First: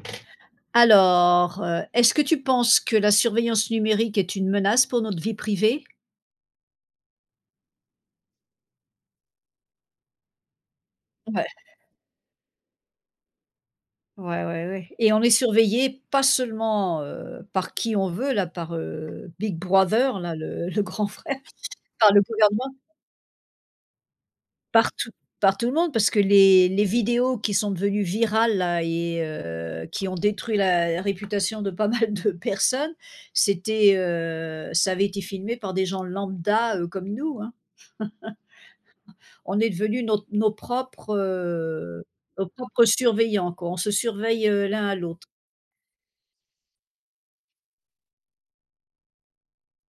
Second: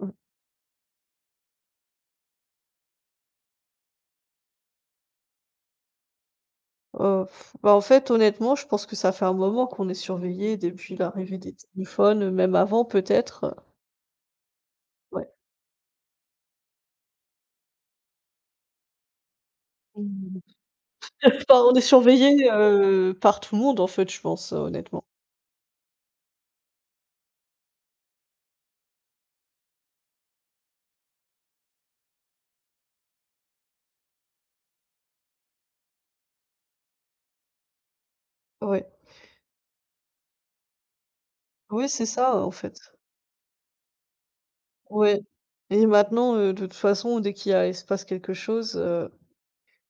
Mmh. Alors, est-ce que tu penses que la surveillance numérique est une menace pour notre vie privée? heu, En fait, honnêtement, je pense que ça fait un moment qu'on est surveillés depuis l'arrivée Ouais, des téléphones, même avant peut-être. ouais, ouais, ouais. Et on Ouais. est surveillé pas seulement, par qui on veut là, par, Big Brother là, Mmh. le le grand frère, Enfin, on est par le surveillés, gouvernement, par tout le monde, en fait, je pense, par honnêtement. tout par tout le monde parce que les vidéos qui sont devenues virales là et qui ont détruit la réputation de pas mal de personnes, c'était, ça avait été filmé par des gens lambda, comme nous, hein. Ouais. On est devenus Oui, c'est ça, nos en fait. propres surveillants quoi, on se surveille, l'un à Ouais, l'autre. et maintenant, de toute façon, dès qu'il y a il se passe quelque chose, heu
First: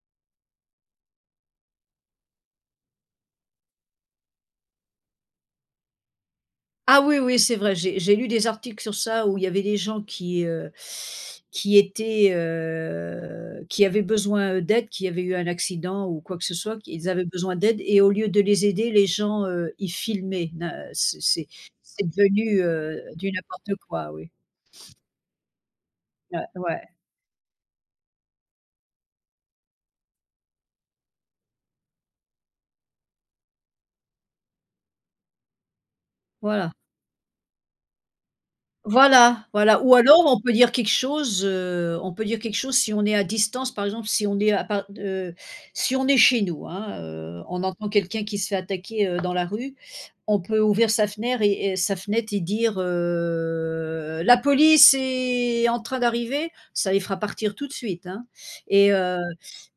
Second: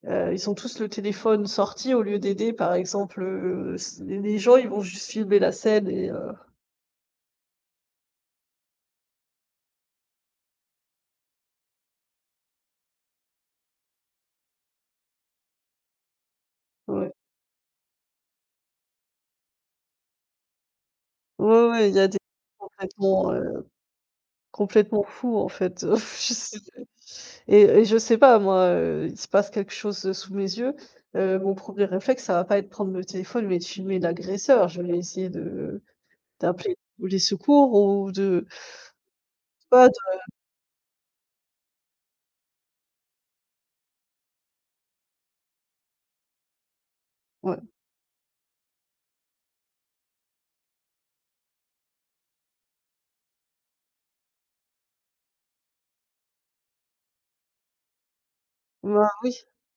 heu, ils ont tous le téléphone sorti au lieu d'aider, par exemple, s les gens, ils vont juste filmer la scène et Ah oui, oui, c'est vrai, j'ai lu des articles sur ça où il y avait des gens qui étaient, qui avaient besoin d'aide, qui avaient eu un accident ou quoi que ce soit, qu'ils ouais. avaient besoin d'aide et au lieu de les aider, les gens, ils filmaient. Na Ouais, ouais, il y a c'est des devenu, complètement, du n'importe quoi, oui. complètement fou, en fait. Je Ouais, sais ouais, et et je sais pas moi, il se passe quelque chose, sous mes yeux, mon premier réflexe, ça va pas être de prendre le téléphone et de filmer l'agresseur. Je vais essayer de voilà. d'appeler les secours ou de Voilà, voilà pas ou de alors on peut dire quelque chose, on peut dire quelque chose si on est à distance, par exemple, si on est à part si on est chez nous, hein, ouais. on entend quelqu'un qui se fait attaquer, dans la rue, on peut ouvrir sa fenêtre et dire, «La police est en train d'arriver», ça les fera partir tout de suite, hein et Bah heu oui,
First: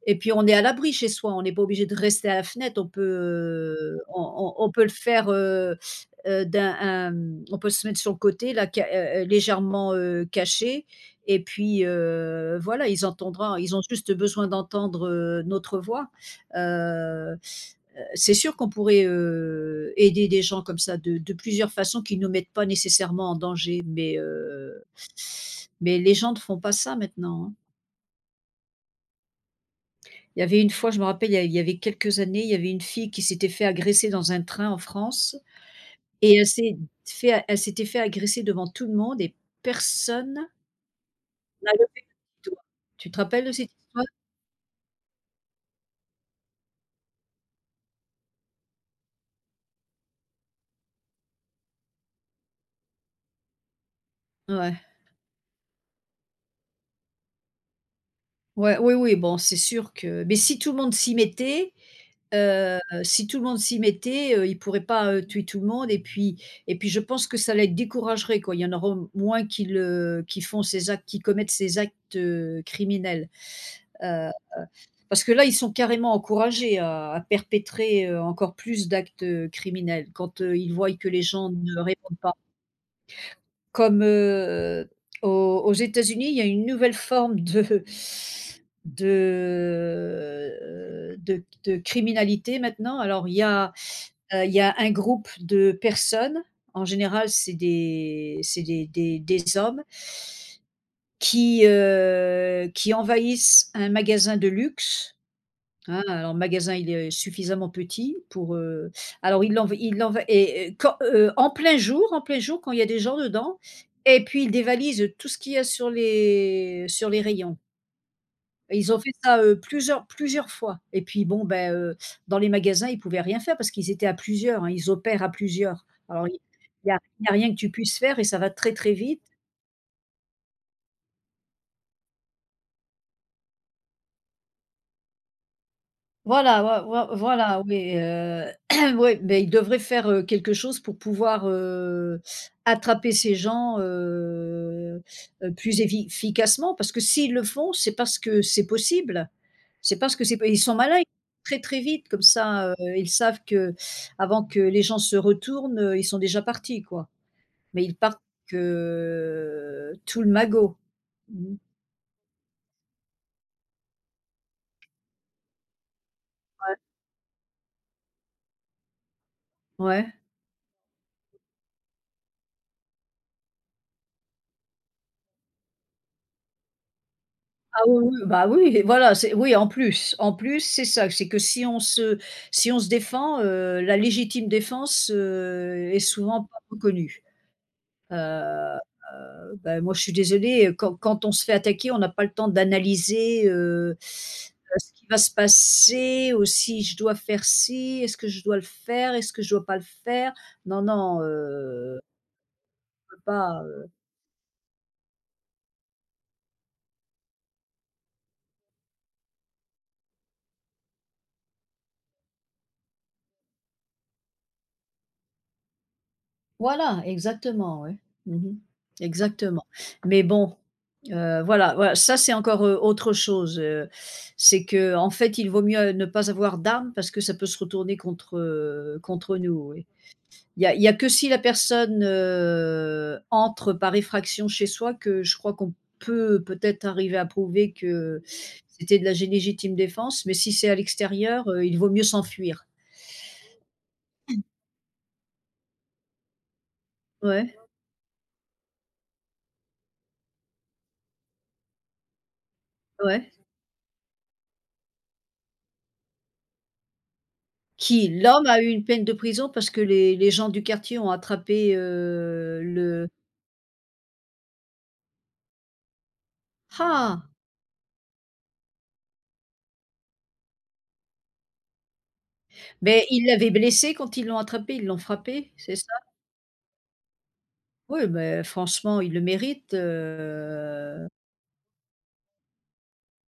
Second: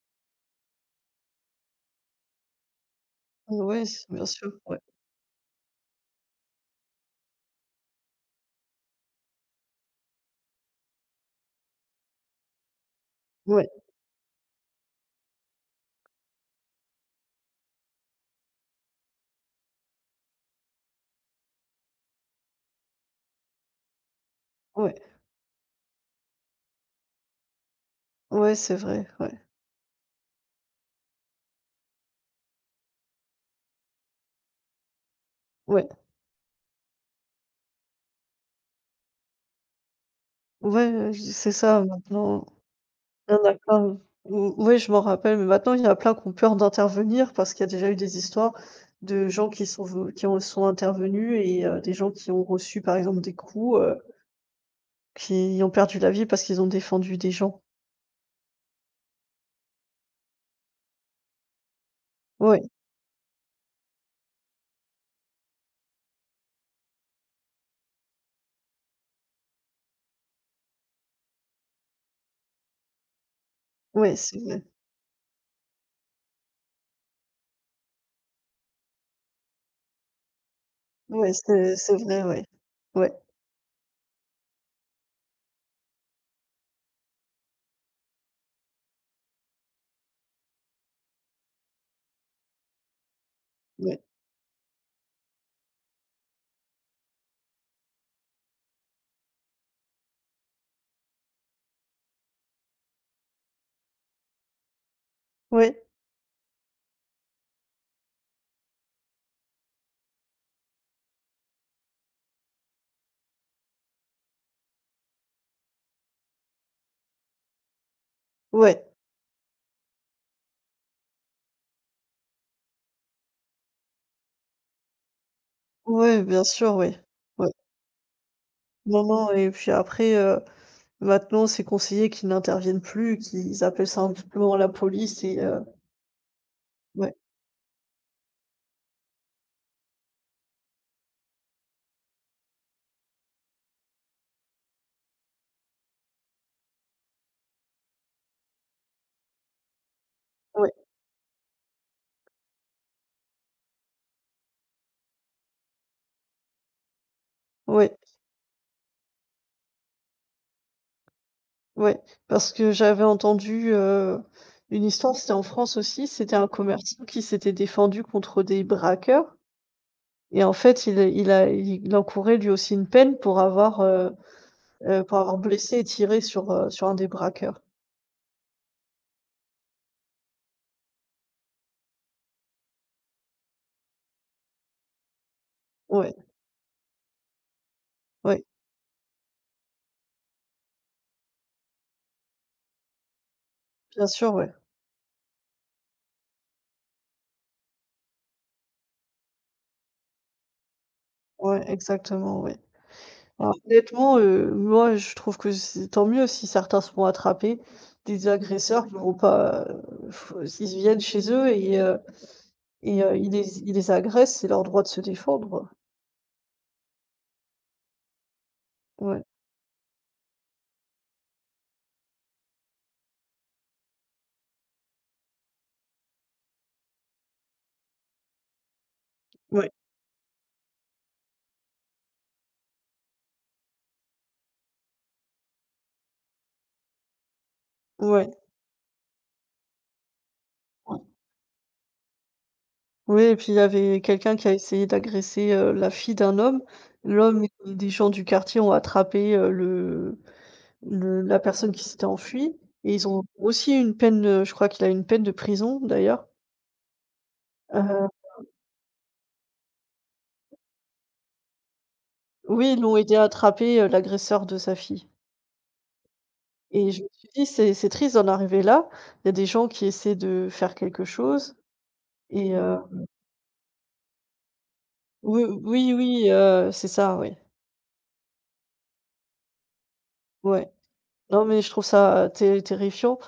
et puis on est à l'abri chez soi, on n'est pas obligé de rester à la fenêtre, on peut, ouais, c on bien sûr, on on ouais. peut le faire, d'un un on peut se mettre sur le côté là ca légèrement, caché et puis, voilà, ils entendront. Ouais, Ils ont juste besoin d'entendre, notre voix. Heu heu, c'est sûr qu'on pourrait, aider des gens comme ça de plusieurs façons qui ne nous mettent pas nécessairement en danger, ouais, mais les gens ne font pas ça maintenant, hein. ouais, c'est vrai, ouais, Il y avait une fois, je me rappelle, il y avait quelques années, il y avait une fille qui s'était fait agresser dans un train en France. ouais, Et elle s'était fait agresser devant tout le monde et personne ouais, ouais, c'est n'a ça levé maintenant. le doigt. Tu te Ah rappelles de cette d'accord, mmh. histoire? Mmh, oui, je m'en rappelle, mais maintenant il y en a plein qui ont peur d'intervenir parce qu'il y a déjà eu des histoires de gens qui sont ve qui ont sont intervenus et des gens qui ont reçu par exemple des coups, Ouais. qui ont perdu la vie parce qu'ils ont défendu des gens. Ouais, oui, oui, bon, c'est sûr que mais si tout le monde s'y mettait, Ouais, si tout le monde s'y mettait, ils pourraient pas, tuer tout le monde et puis je pense que ça les découragerait, quoi. Il y en aura moins qui commettent ces actes, criminels, ouais, heu c'est vrai. Parce que là, ils sont carrément encouragés à perpétrer, encore plus d'actes, criminels quand, ils voient que les Ouais, gens c'est ne c'est répondent vrai, pas. ouais. Ouais, Comme, aux États-Unis, il y a une nouvelle forme de de criminalité maintenant. Alors ouais, il y a un groupe de personnes, en général c'est des hommes qui envahissent un magasin de luxe. ouais, Hein, alors le magasin, il est suffisamment petit pour, alors il l'env et quand, en plein jour, quand il y a des gens dedans et puis ils dévalisent tout ce qu'il y a sur les rayons. Et ouais, ils ont fait ça, plusieurs fois et puis bon, ben, dans les magasins, ils pouvaient rien faire parce qu'ils étaient à plusieurs, hein, ils opèrent à plusieurs. ouais, Alors bien sûr, ouais. Il y a Ouais. rien que tu puisses faire et ça va très, très Non, vite. non, et puis après, maintenant c'est conseillé qu'ils n'interviennent plus, qu'ils appellent simplement la police et ouais, Voilà, oui, oui, mais il devrait faire, quelque chose pour pouvoir, attraper ces gens, plus évi efficacement parce que s'ils le font, c'est parce que c'est possible. C'est parce que c'est ils ouais, sont malins, ils vont très, très vite comme ça, ils savent que avant que les gens se retournent, ils sont déjà partis quoi. Mais ouais. ils partent, tout le magot. Mmh. Ouais, parce que j'avais entendu, une histoire, c'était en France aussi, c'était un commerçant qui s'était défendu contre des braqueurs Ouais. et en fait, il encourait lui aussi une peine pour avoir blessé et tiré sur, sur un des braqueurs. Ah oui, oui, bah, oui, voilà, c'est oui, en plus, c'est ça, c'est que si on se défend, la légitime défense, est Ouais, souvent pas reconnue. Heu ouais, Bah, moi, je suis désolée, quand on se fait attaquer, on n'a pas le temps d'analyser, bien sûr, ouais. ce qui va se passer, ou si je dois faire ci, est-ce que je dois le faire, est-ce que je dois pas le faire? Non, non, Ouais, on exactement, ouais. peut Alors pas, honnêtement, moi, je trouve que c'est tant mieux si certains se font attraper. Des agresseurs qui vont pas, f ils viennent chez eux et ils les agressent, c'est leur droit de se défendre. Voilà, exactement, ouais. Mmh. Ouais, Exactement. Mais bon, voilà, voilà, ça c'est encore, autre chose, c'est que en fait, il vaut mieux ne pas avoir d'armes parce que ça peut se retourner contre, contre nous, ouais, oui. Il y a que si la personne, entre par effraction chez soi que je crois qu'on peut peut-être arriver à prouver que ouais. c'était de la légitime défense, mais si c'est à l'extérieur, il vaut mieux s'enfuir. Oui, et puis il y avait quelqu'un qui a essayé d'agresser, la fille d'un homme. L'homme et Ouais, des gens du quartier ont attrapé, le la personne qui s'était enfuie et ils ont ouais. aussi une peine, je crois qu'il a une peine de prison d'ailleurs. Heu, Qui, l'homme a eu une peine de prison parce que les gens du quartier ont attrapé, oui, ils l'ont le aidé à attraper, l'agresseur de sa fille et je me ah! suis dit: «C'est triste d'en arriver là». Il y a des gens qui essaient de faire quelque chose et Mais ils l'avaient blessé quand ils l'ont attrapé, ils l'ont oui, frappé, c'est oui, ça? oui, c'est ça, oui. Oui, mais franchement, il le mérite, Ouais. Non, mais je trouve ça, terrifiant.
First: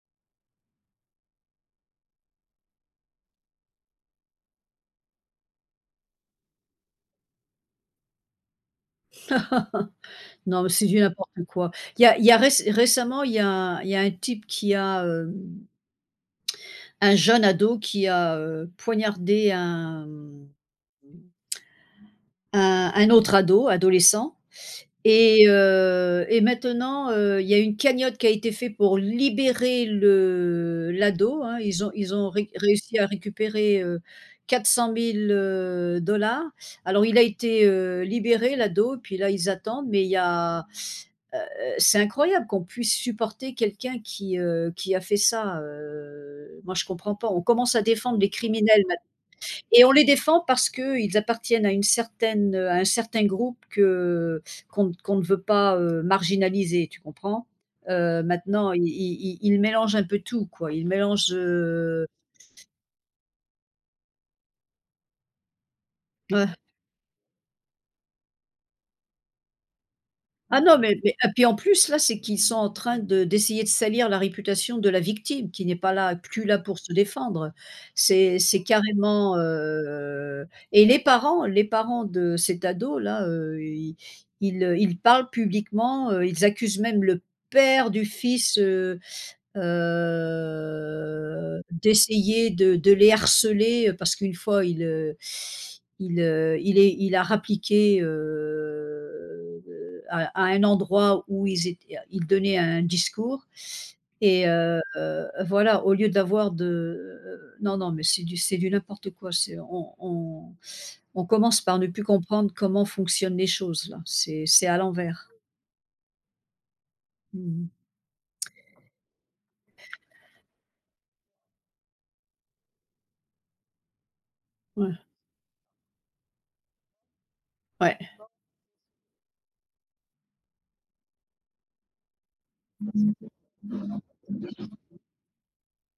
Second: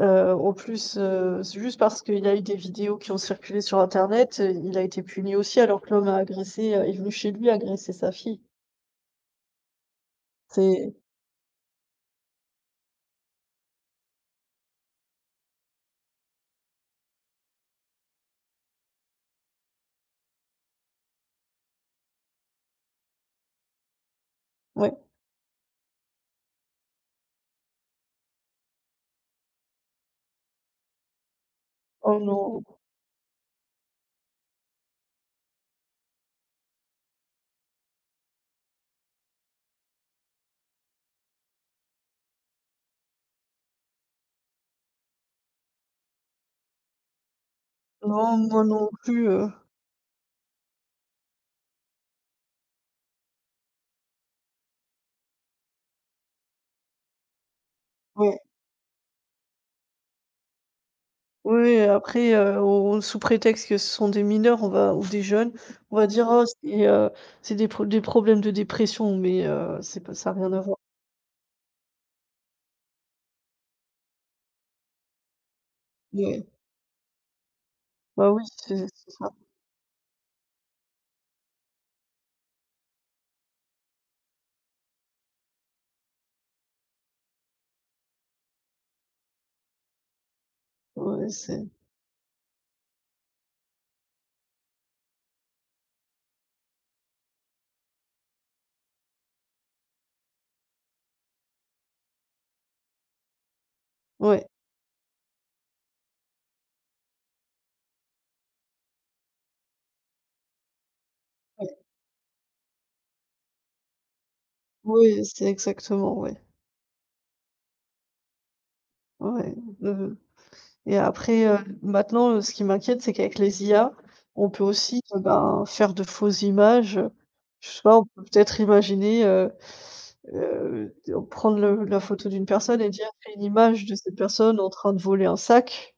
En plus, c'est juste parce qu'il y a eu des vidéos qui ont circulé sur internet, il a été puni aussi alors que l'homme a agressé, est venu chez lui agresser sa fille. non, mais c'est C'est du n'importe quoi. Il y a récemment, il y a un type qui a, un jeune ado qui a, poignardé un, un autre ado, adolescent. ouais. Et maintenant, il y a une cagnotte qui a été faite pour libérer le l'ado, hein. Ils Oh ont ré non, réussi à récupérer, 400 000 dollars. Alors il a été, libéré l'ado, puis là ils attendent, mais heu, c'est incroyable qu'on puisse supporter quelqu'un qui a fait ça, moi je comprends pas. On commence à défendre les non, moi criminels non plus, et on les défend parce qu'ils appartiennent à un certain groupe que qu'on ne veut pas, marginaliser, tu comprends? Ouais. Maintenant, ils mélangent un peu tout, quoi. Ils mélangent. Oui, après, on sous prétexte que ce sont des mineurs, on va ou des jeunes, on va dire: «Oh c'est des pro des problèmes de dépression», mais c'est pas ça n'a rien Ah à voir. non, mais et puis en plus là, c'est qu'ils sont en train de d'essayer de salir la réputation de la victime qui n'est pas là plus Ouais. là pour se défendre. Bah C'est oui, c'est c'est ça. carrément, et les parents de cet ado là, ils parlent publiquement, ils accusent même le père du fils. Heu, Ouais, c'est d'essayer de les harceler, parce qu'une fois il a rappliqué, à un endroit où ils étaient il donnait un discours. ouais, et heu, voilà, au lieu d'avoir de non, non, mais c'est du n'importe quoi, c'est on commence par ouais. ne plus comprendre comment fonctionnent les choses là, c'est à Oui, l'envers. c'est exactement, ouais. Mmh. Ouais, heu et après, maintenant, ce qui m'inquiète, c'est qu'avec les IA, on peut Ouais, aussi, ben, faire de fausses images, je sais pas, ouais. on peut peut-être imaginer, heu, prendre le la photo d'une personne et dire: une image de cette personne en train de voler un sac».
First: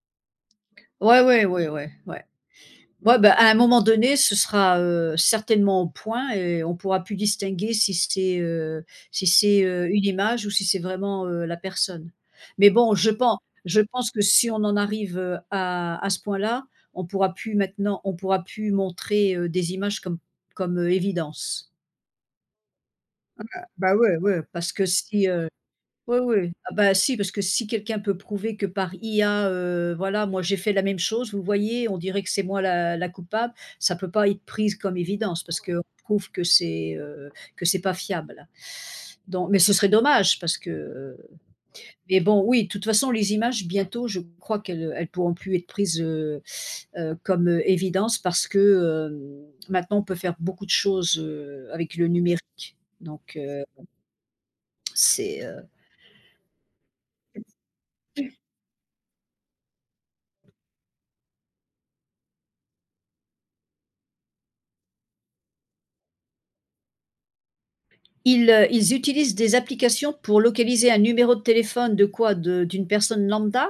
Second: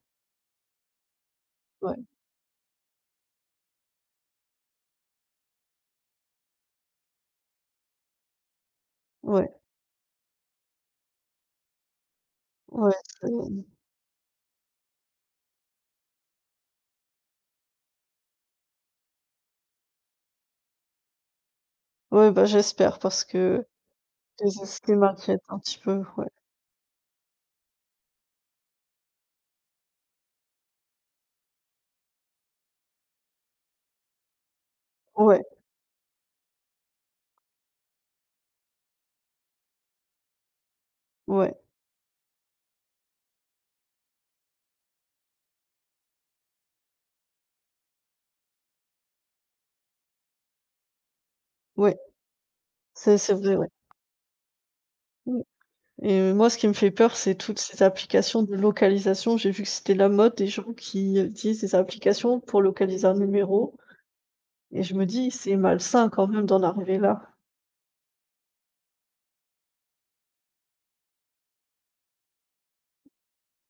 Ouais, ouais, ouais, ouais, Ouais, ouais. Ouais, bah, à un moment donné, ce sera, certainement au point et on pourra plus distinguer si ouais, c'est, une image ou si c'est vraiment, la personne. Mais ouais, bon, c'est je pense que si on en arrive, à ce point-là, on pourra plus montrer, des images comme, évidence. ouais, bah, j'espère parce que Bah, ouais, ouais, c'est parce ce que qui si, m'inquiète un petit peu, oui, ouais. oui. Ah bah, si, parce que si quelqu'un peut prouver que par IA, voilà, moi j'ai fait la même chose, vous voyez, on dirait que c'est moi la coupable, ça peut pas être prise comme Ouais, évidence parce qu'on prouve que c'est pas fiable. Donc mais ce serait dommage parce que, ouais, mais bon, oui, de toute façon, les images, bientôt, je crois qu'elles, elles pourront plus être prises, comme, évidence parce que, maintenant on peut faire beaucoup de choses, ouais, avec le numérique. c'est Donc, vrai, ouais. Mmh. c'est, Et moi, ce qui me fait peur, c'est toutes ces applications de localisation. J'ai vu que c'était la mode des gens qui utilisent des applications pour localiser un numéro. Et je me dis, c'est malsain quand même d'en arriver là. Ils utilisent des applications pour localiser un numéro de téléphone de quoi? De D'une personne lambda?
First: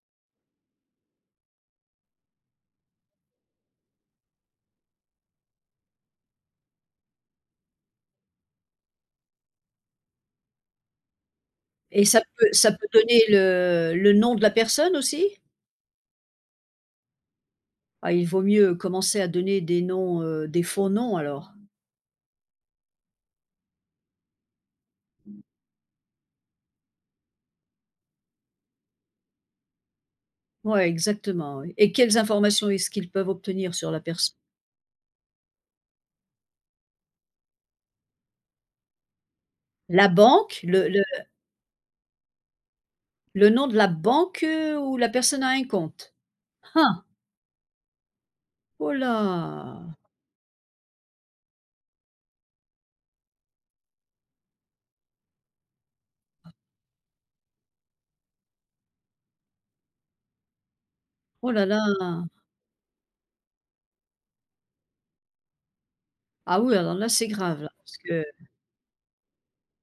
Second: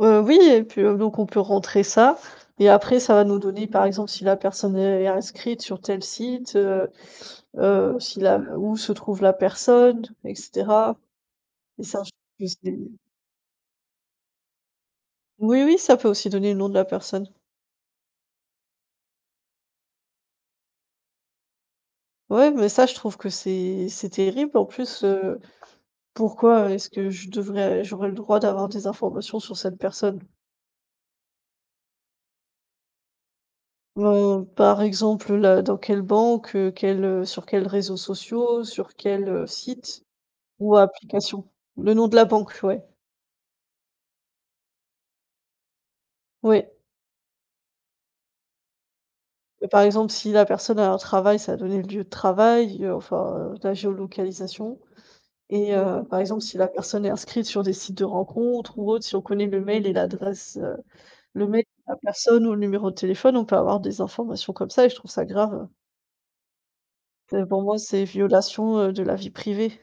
Oui, et puis donc on peut rentrer ça. Et après, ça va nous donner, par exemple, si la personne est inscrite sur tel site, si la, où se trouve la personne, etc. Et ça, Et je trouve que ça peut c'est- donner le nom de la personne aussi? oui, oui, ça peut aussi donner le nom de la personne. Ah, il vaut mieux commencer à donner des noms, des faux noms alors. Ouais, mais ça, je trouve que c'est terrible. En plus, pourquoi est-ce que je devrais j'aurais le droit d'avoir des informations sur cette personne? Ouais, exactement, oui. Et quelles informations est-ce qu'ils peuvent obtenir sur la personne? Par exemple, là, dans quelle banque, quel, sur quels réseaux sociaux, sur quel, site La banque? ou application? Le nom de la banque, ouais. Le nom de la banque, où la personne a un compte? Oui. Ah! Oh Par là! exemple, si la personne a un travail, ça a donné le lieu de travail, enfin, la géolocalisation et par exemple, si la personne est inscrite sur des sites de rencontres ou autre, si on connaît le mail et l'adresse, le Oh mail là de la là! personne ou le numéro de téléphone, on peut avoir des informations comme ça et je trouve ça grave. Ah oui, alors là, c'est Pour grave là, moi, parce c'est que violation, de la vie privée.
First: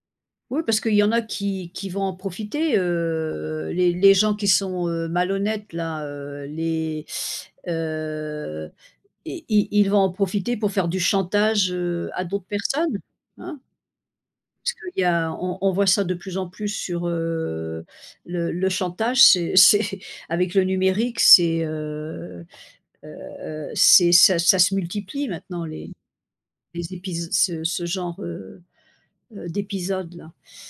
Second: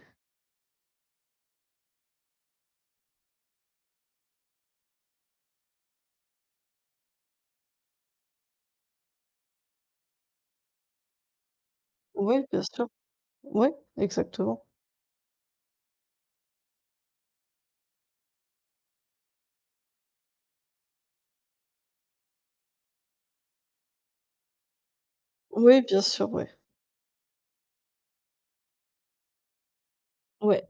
Oui, parce qu'il y en a qui vont en profiter, les gens qui sont, malhonnêtes là, les, heu, i i ils vont en profiter pour faire du chantage, à Oui, d'autres bien sûr. personnes, hein? Oui, exactement. Parce qu'il y a on voit ça de plus en plus sur, le chantage, c'est c'est avec le numérique, heu c'est ça se multiplie maintenant Oui, bien sûr, ouais. les épis ce genre, d'épisodes là. Ouais,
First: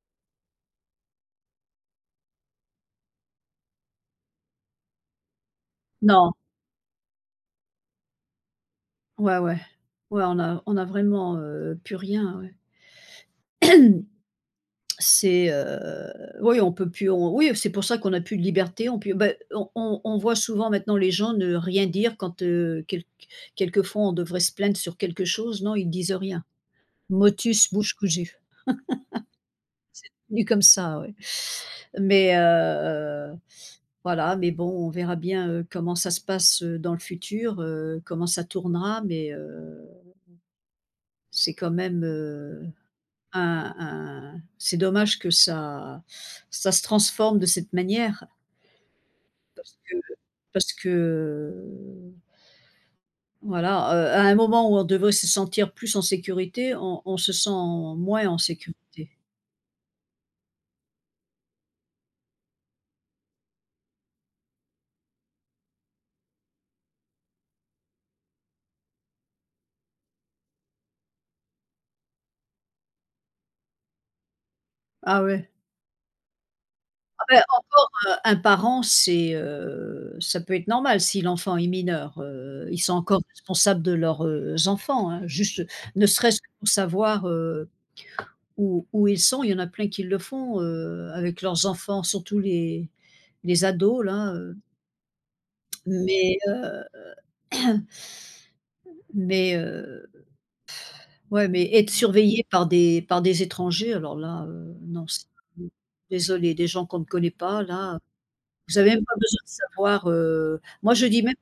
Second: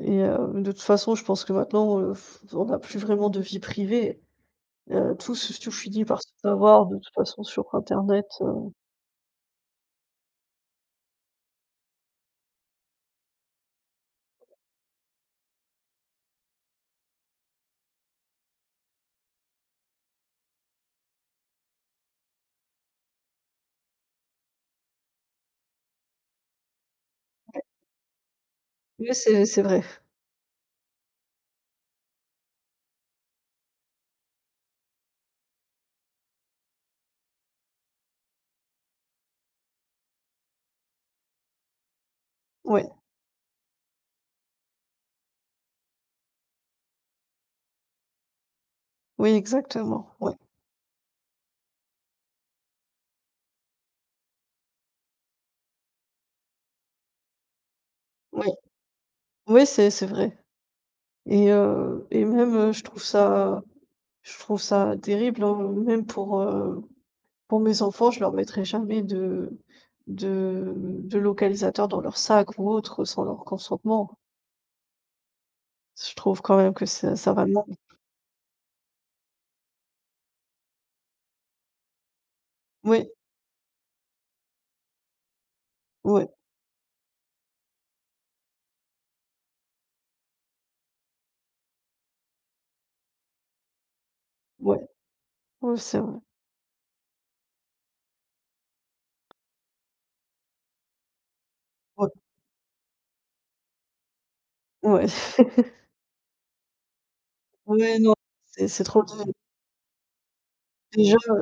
et de toute façon, je pense que maintenant, on n'a plus vraiment de vie privée. Tout se tout finit par se Non. savoir de toute façon sur internet. Ouais, ouais. Ouais, on a vraiment, plus rien, ouais. C'est, oui, on peut plus on oui, c'est pour ça qu'on a plus de liberté, on peut bah, on voit souvent maintenant les gens ne rien dire quand, quelquefois on devrait se plaindre sur quelque chose, non, ils disent rien. Motus bouche cousue, Oui, c'est vrai. nu comme ça, ouais. Mais, voilà, mais bon, on verra bien, comment ça se passe, dans le futur, comment ça tournera, mais, c'est quand même, Ouais. Un c'est dommage que ça se transforme de cette manière Oui, parce que exactement. Ouais. parce que, voilà, à un moment où on devrait se sentir plus en sécurité, on se sent moins en Ouais. sécurité. Oui, c'est vrai et même, je trouve ça terrible, hein, même pour, pour mes enfants, je leur mettrai jamais de localisateur dans leur sac ou autre, sans leur consentement. Ah ouais. Je trouve quand même que ça Ah ça va bah, de l'en encore, un parent, c'est, ça peut être normal si l'enfant est mineur, ils sont oui, encore responsables de leurs, enfants, hein. Juste ne ouais, serait-ce que pour savoir, où ils sont, il y en a plein qui le font, avec leurs enfants, surtout les ados là, ouais, ouais, c'est vrai. mais heu, mais heu, ouais, mais être Ouais, surveillé par des étrangers, alors là, ouais. non, c'est désolée, des gens qu'on ne connaît pas Ouais, là, non, vous c'est avez trop même pas dé besoin de savoir, moi je déjà dis même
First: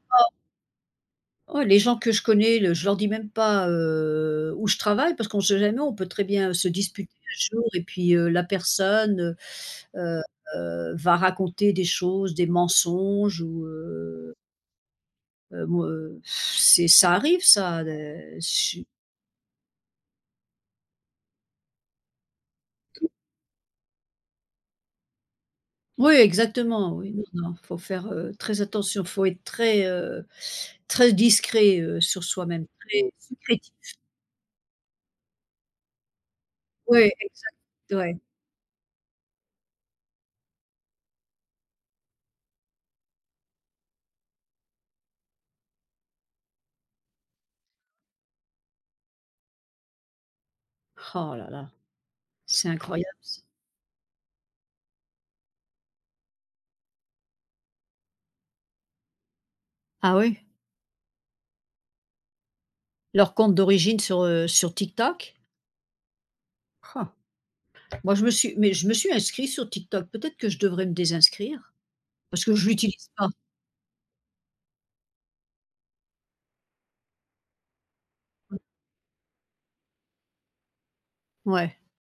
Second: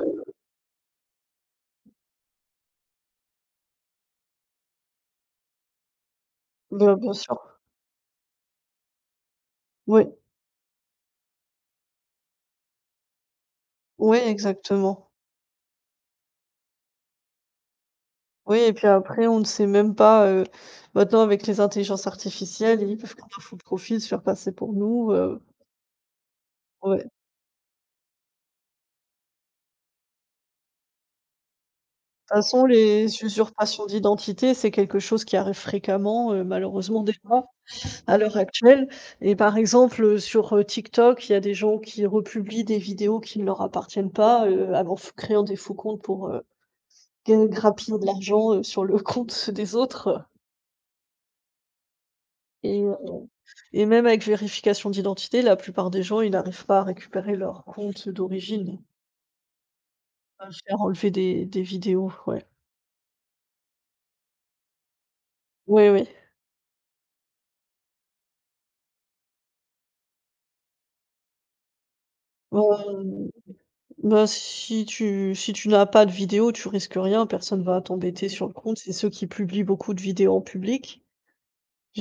ouais, les gens que je connais, le je leur dis même pas, où je travaille parce qu'on ne sait jamais, on peut très bien se bah, bien disputer sûr. un jour et puis, la personne, Oui, heu va raconter des choses, des mensonges ou oui, exactement. Moi, c'est ça arrive ça, des Oui et puis su après, on ne sait même pas, maintenant avec les intelligences artificielles, ils peuvent prendre notre profil, se faire passer pour nous, oui, exactement, ouais. oui, non, non, faut faire, très attention, faut être très, très discret, sur Toute façon, soi-même, très les critique usurpations d'identité, c'est quelque chose qui arrive fréquemment, malheureusement ouais, déjà exact, à ouais. l'heure actuelle et par exemple, sur, TikTok, il y a des gens qui republient des vidéos qui ne leur appartiennent pas, en f créant des faux comptes pour, ga grappiller de l'argent, sur le compte des autres Oh là là, c'est et heu incroyable ça. et même avec vérification d'identité, la plupart des gens, ils n'arrivent pas à récupérer leur compte d'origine, Ah oui? à faire enlever des vidéos, ouais. Leur compte d'origine sur TikTok? Oui, oui. Han, moi je me suis mais je me suis inscrite sur TikTok, peut-être que je devrais me désinscrire? Parce que je l'utilise pas. Bah, si tu si tu n'as pas de vidéo, tu risques rien, personne va t'embêter sur le compte. C'est ceux qui publient beaucoup de vidéos en public. Ouais.